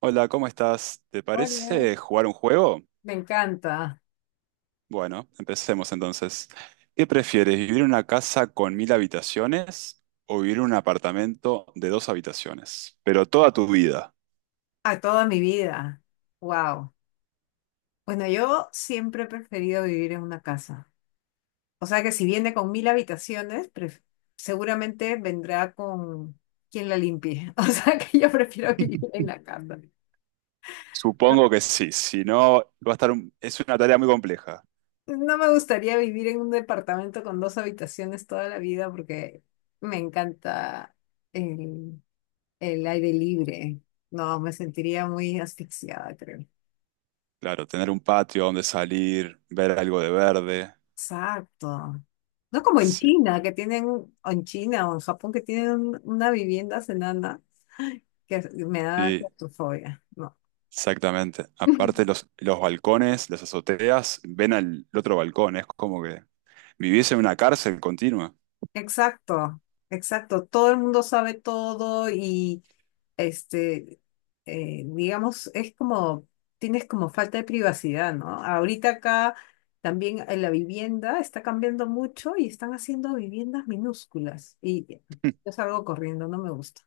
Hola, ¿cómo estás? ¿Te Hola. parece jugar un juego? Me encanta. Bueno, empecemos entonces. ¿Qué prefieres, vivir en una casa con 1.000 habitaciones o vivir en un apartamento de dos habitaciones? Pero toda tu vida. A toda mi vida. Wow. Bueno, yo siempre he preferido vivir en una casa. O sea que si viene con 1000 habitaciones, seguramente vendrá con quien la limpie. O sea que yo prefiero vivir en la casa. No, Supongo que sí, si no, va a estar es una tarea muy compleja. no me gustaría vivir en un departamento con dos habitaciones toda la vida porque me encanta el, el aire libre. No, me sentiría muy asfixiada, creo. Claro, tener un patio donde salir, ver algo de verde. Exacto. No como en Sí, China, que tienen, o en China o en Japón, que tienen una vivienda enana, que me da sí, claustrofobia. No. exactamente. Aparte los balcones, las azoteas, ven al otro balcón, es como que viviese en una cárcel continua. Exacto, exacto. Todo el mundo sabe todo y, este, digamos, es como, tienes como falta de privacidad, ¿no? Ahorita acá también en la vivienda está cambiando mucho y están haciendo viviendas minúsculas y yo salgo corriendo, no me gusta.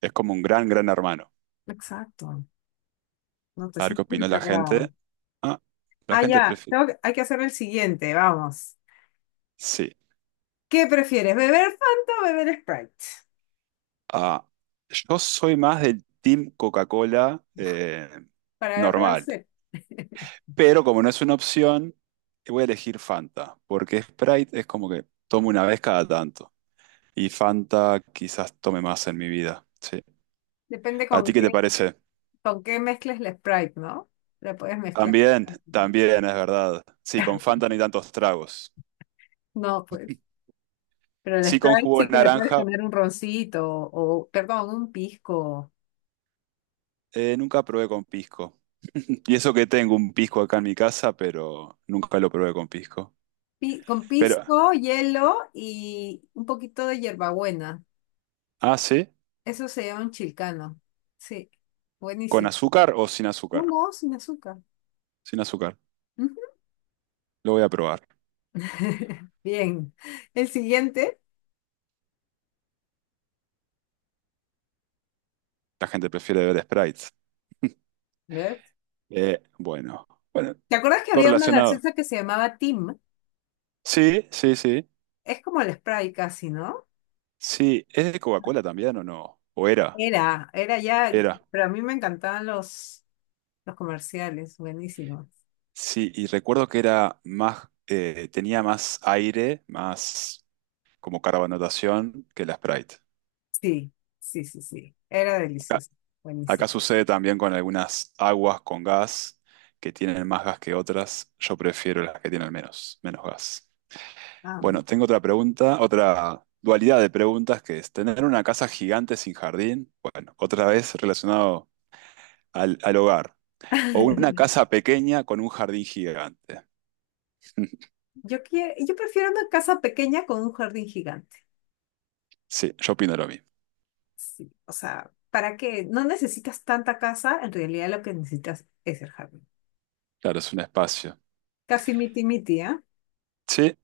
Es como un gran, gran hermano. Exacto. No te A ver qué sientes opinó la encerrado. gente. Ah, la Ah, gente ya. prefiere. Hay que hacer el siguiente, vamos. Sí. ¿Qué prefieres, beber Fanta o beber Sprite? Ah, yo soy más del Team Coca-Cola Para la peor normal. sed. Pero como no es una opción, voy a elegir Fanta. Porque Sprite es como que tomo una vez cada tanto. Y Fanta quizás tome más en mi vida. Sí. Depende ¿A ti qué te parece? con qué mezcles el Sprite, ¿no? La puedes mezclar. También es verdad. Sí, con Fanta no hay tantos tragos. No, pues. Pero el Sí, con Sprite jugo sí de que le puedes naranja. poner un roncito o, perdón, un pisco. Nunca probé con pisco. Y eso que tengo un pisco acá en mi casa, pero nunca lo probé con pisco. Con Pero, pisco, hielo y un poquito de hierbabuena. ah, sí, Eso se llama un chilcano. Sí, ¿con buenísimo. azúcar o sin No, azúcar? no, sin azúcar. Sin azúcar. Lo voy a probar. Bien. El siguiente, La gente prefiere beber sprites. ¿ves? Bueno, bueno, ¿Te acuerdas que todo había una relacionado. gaseosa que se llamaba Tim? Sí, sí, sí. Es como el Sprite casi, ¿no? Sí, ¿es de Coca-Cola también o no? ¿O era? Era ya, Era. pero a mí me encantaban los comerciales, buenísimos. Sí, y recuerdo que era más, tenía más aire, más como carbonatación que la Sprite. Sí, sí, sí, sí. Era delicioso, buenísimo. Acá sucede también con algunas aguas con gas que tienen más gas que otras. Yo prefiero las que tienen menos gas. Ah, mira. Bueno, tengo otra pregunta, otra dualidad de preguntas que es tener una casa gigante sin jardín. Bueno, otra vez relacionado al hogar. O una casa pequeña con un jardín gigante. Yo prefiero una casa pequeña con un jardín gigante. Sí, yo opino lo mismo. Sí, o sea, ¿para qué? No necesitas tanta casa, en realidad lo que necesitas es el jardín. Claro, es un espacio. Casi miti-miti, ¿eh? Sí,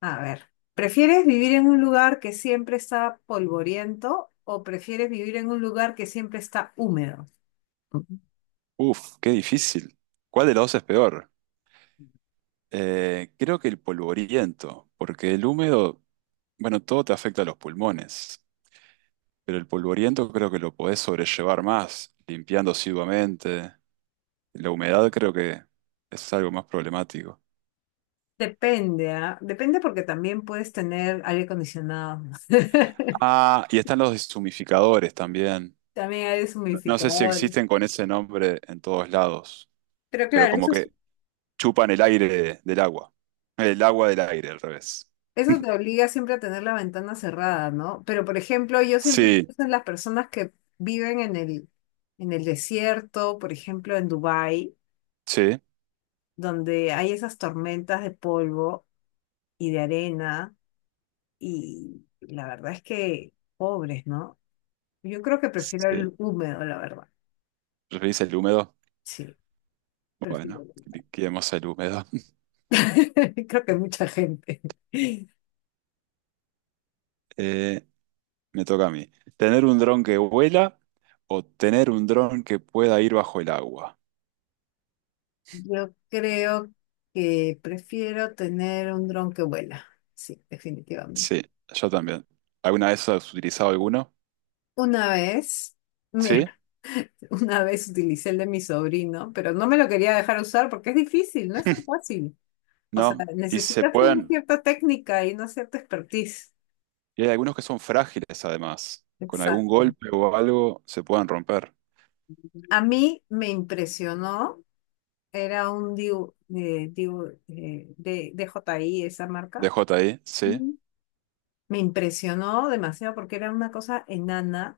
A ver, ¿prefieres vivir en un lugar que siempre está polvoriento o prefieres vivir en un lugar que siempre está húmedo? Ujú. uff, qué difícil. ¿Cuál de los dos es peor? Creo que el polvoriento, porque el húmedo, bueno, todo te afecta a los pulmones, pero el polvoriento creo que lo podés sobrellevar más, limpiando asiduamente. La humedad creo que es algo más problemático. Depende, ¿ah? Depende porque también puedes tener aire acondicionado, Ah, y están los deshumificadores también. también aire No, no sé si humidificador. existen con ese nombre en todos lados, Pero pero claro, como que chupan el aire del agua. El agua del aire, al revés. eso te obliga siempre a tener la ventana cerrada, ¿no? Pero por ejemplo, yo siempre Sí, pienso en las personas que viven en el desierto, por ejemplo, en Dubái, sí, donde hay esas tormentas de polvo y de arena y la verdad es que pobres, ¿no? Yo creo que prefiero sí. el húmedo, la verdad. ¿Referís el húmedo? Sí, prefiero Bueno, el húmedo. liquidemos el húmedo. Creo que mucha gente. Eh, Me toca a mí. ¿Tener un dron que vuela o tener un dron que pueda ir bajo el agua? Yo creo que prefiero tener un dron que vuela. Sí, definitivamente. Sí, yo también. ¿Alguna vez has utilizado alguno? Una vez, Sí, mira, una vez utilicé el de mi sobrino, pero no me lo quería dejar usar porque es difícil, no es tan fácil. O sea, no. Y se necesitas una pueden, cierta técnica y una cierta expertise. y hay algunos que son frágiles además. Con algún Exacto. golpe o algo se pueden romper. A mí me impresionó. Era un DJI, esa D marca. J. Ahí, sí, Ujú. Me impresionó demasiado porque era una cosa enana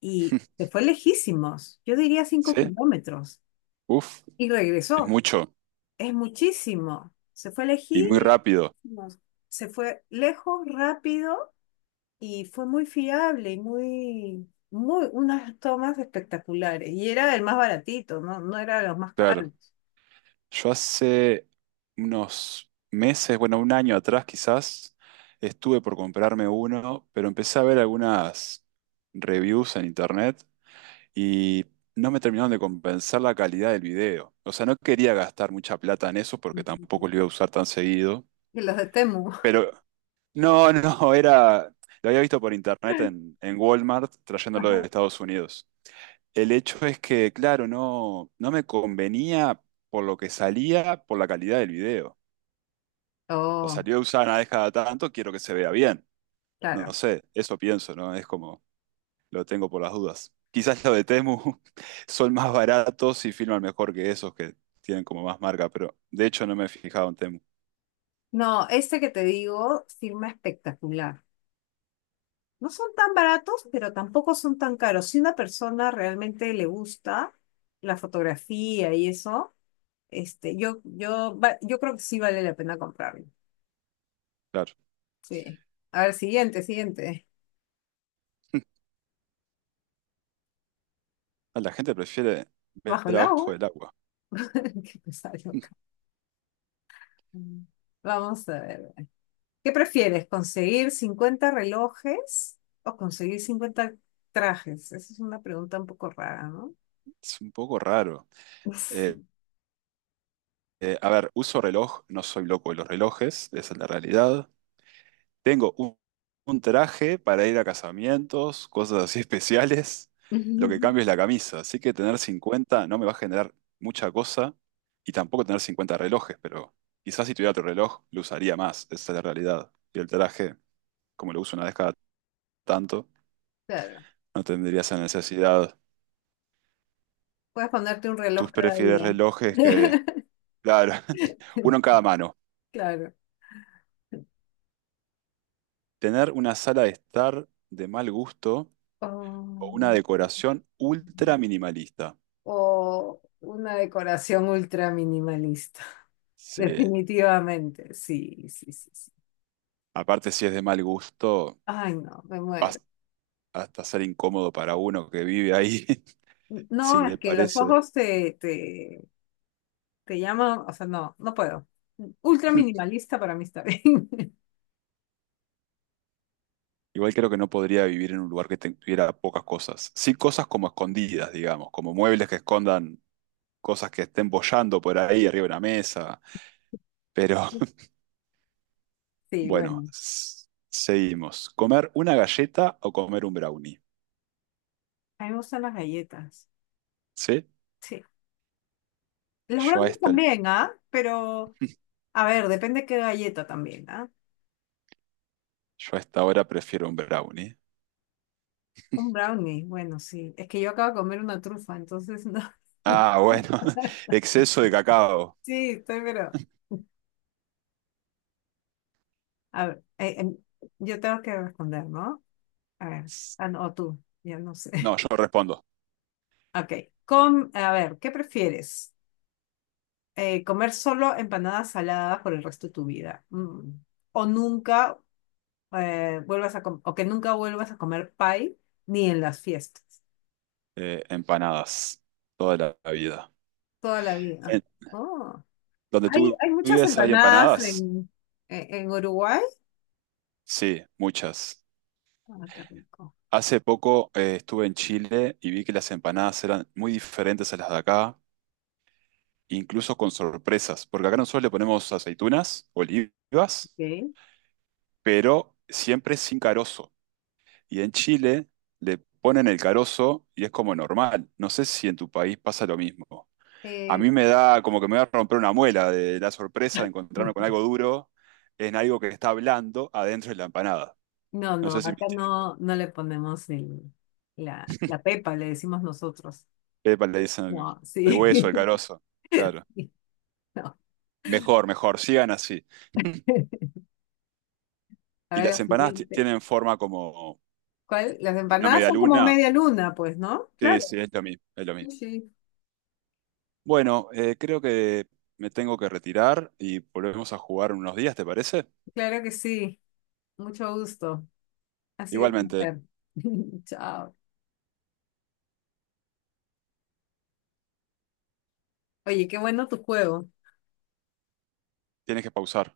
y se fue lejísimos. Yo diría cinco sí. kilómetros. Uf, Y es regresó. mucho Es muchísimo. Se fue y muy rápido. lejísimos. Se fue lejos, rápido y fue muy fiable y muy, muy, unas tomas espectaculares. Y era el más baratito, ¿no? No era de los más caros. Claro. Yo hace unos meses, bueno, un año atrás quizás, estuve por comprarme uno, pero empecé a ver algunas reviews en internet y no me terminaron de compensar la calidad del video. O sea, no quería gastar mucha plata en eso porque tampoco Ujú. lo iba a usar tan seguido. Y los de Temu. Ajá. Pero no, no, era... Lo había visto por internet en Walmart trayéndolo de Estados Unidos. El hecho es que, claro, no, no me convenía por lo que salía, por la calidad del video. O Oh. salió usada una vez cada tanto, quiero que se vea bien. No, no Claro. sé, eso pienso, ¿no? Es como, lo tengo por las dudas. Quizás los de Temu son más baratos y filman mejor que esos que tienen como más marca, pero de hecho no me he fijado en Temu. No, este que te digo, firma espectacular. No son tan baratos, pero tampoco son tan caros. Si una persona realmente le gusta la fotografía y eso, yo creo que sí vale la pena comprarlo. Claro, Sí. A ver, siguiente, siguiente. ah, la gente prefiere ver Bajo el a agua. ojo del agua. Qué pesado acá. Vamos a ver. ¿Qué prefieres? ¿Conseguir 50 relojes o conseguir 50 trajes? Esa es una pregunta un poco rara, ¿no? Es un poco raro. Eh, Sí. A ver, uso reloj, no soy loco de los relojes, esa es la realidad. Tengo un traje para ir a casamientos, cosas así especiales. Lo que cambio es la camisa. Así que tener 50 no me va a generar mucha cosa y tampoco tener 50 relojes, pero quizás si tuviera otro reloj lo usaría más. Esa es la realidad. Y el traje, como lo uso una vez cada tanto, Claro. no tendría esa necesidad. Puedes ponerte un ¿Tú reloj cada prefieres día. relojes que... Claro, uno en cada mano. Claro. Tener una sala de estar de mal gusto O, o una decoración ultra minimalista. o una decoración ultra minimalista. Sí. Definitivamente. Sí, sí, sí, sí. Aparte, si es de mal gusto, Ay, no, me muero. vas- hasta ser incómodo para uno que vive ahí, si No, es le que los parece. ojos te llaman, o sea, no, no puedo. Ultra minimalista para mí está bien. Igual creo que no podría vivir en un lugar que tuviera pocas cosas. Sí, cosas como escondidas, digamos, como muebles que escondan cosas que estén boyando por ahí arriba de una mesa. Pero Sí, bueno, bueno. Seguimos. ¿Comer una galleta o comer un brownie? A mí me gustan las galletas. ¿Sí? Sí. Los Yo a brownies esta, también, ¿ah? Pero, a ver, depende qué galleta también, ¿ah? yo a esta hora prefiero un brownie. Un brownie, bueno, sí. Es que yo acabo de comer una trufa, entonces no. Ah, bueno, exceso de cacao. Sí, estoy, pero. A ver, yo tengo que responder, ¿no? A ver, ah, no, o tú, ya no sé. No, yo no respondo. Ok. A ver, ¿qué prefieres? ¿Comer solo empanadas saladas por el resto de tu vida? Mm. O nunca o que nunca vuelvas a comer pie ni en las fiestas. Empanadas toda la vida. Toda la vida. Eh, Oh. ¿Donde tú Hay muchas vives hay empanadas empanadas? En Uruguay. Sí, muchas. Ah, qué rico. Hace poco estuve en Chile y vi que las empanadas eran muy diferentes a las de acá, incluso con sorpresas, porque acá nosotros le ponemos aceitunas, olivas, Ok. pero siempre sin carozo. Y en Chile le ponen el carozo y es como normal. No sé si en tu país pasa lo mismo. A Eh, mí me da como que me va a romper una muela de la sorpresa de encontrarme con algo duro en algo que está blando adentro de la empanada. no, No no, sé si me acá entiendo. no, no le ponemos la pepa, le decimos nosotros. Pepa le dicen el, No, el hueso, sí. el carozo. Claro. Sí, no. Mejor, mejor, sigan así. A Y ver, las la empanadas siguiente. tienen forma como ¿Cuál? Las una empanadas son como medialuna. media luna, pues, ¿no? Sí, Claro. sí, es lo mismo, es lo Sí, mismo. sí, Bueno, creo que me tengo que retirar y volvemos a jugar en unos días, ¿te parece? claro que sí. Mucho gusto. Ha sido un Igualmente, placer. Chao. Oye, qué bueno tu juego. tienes que pausar.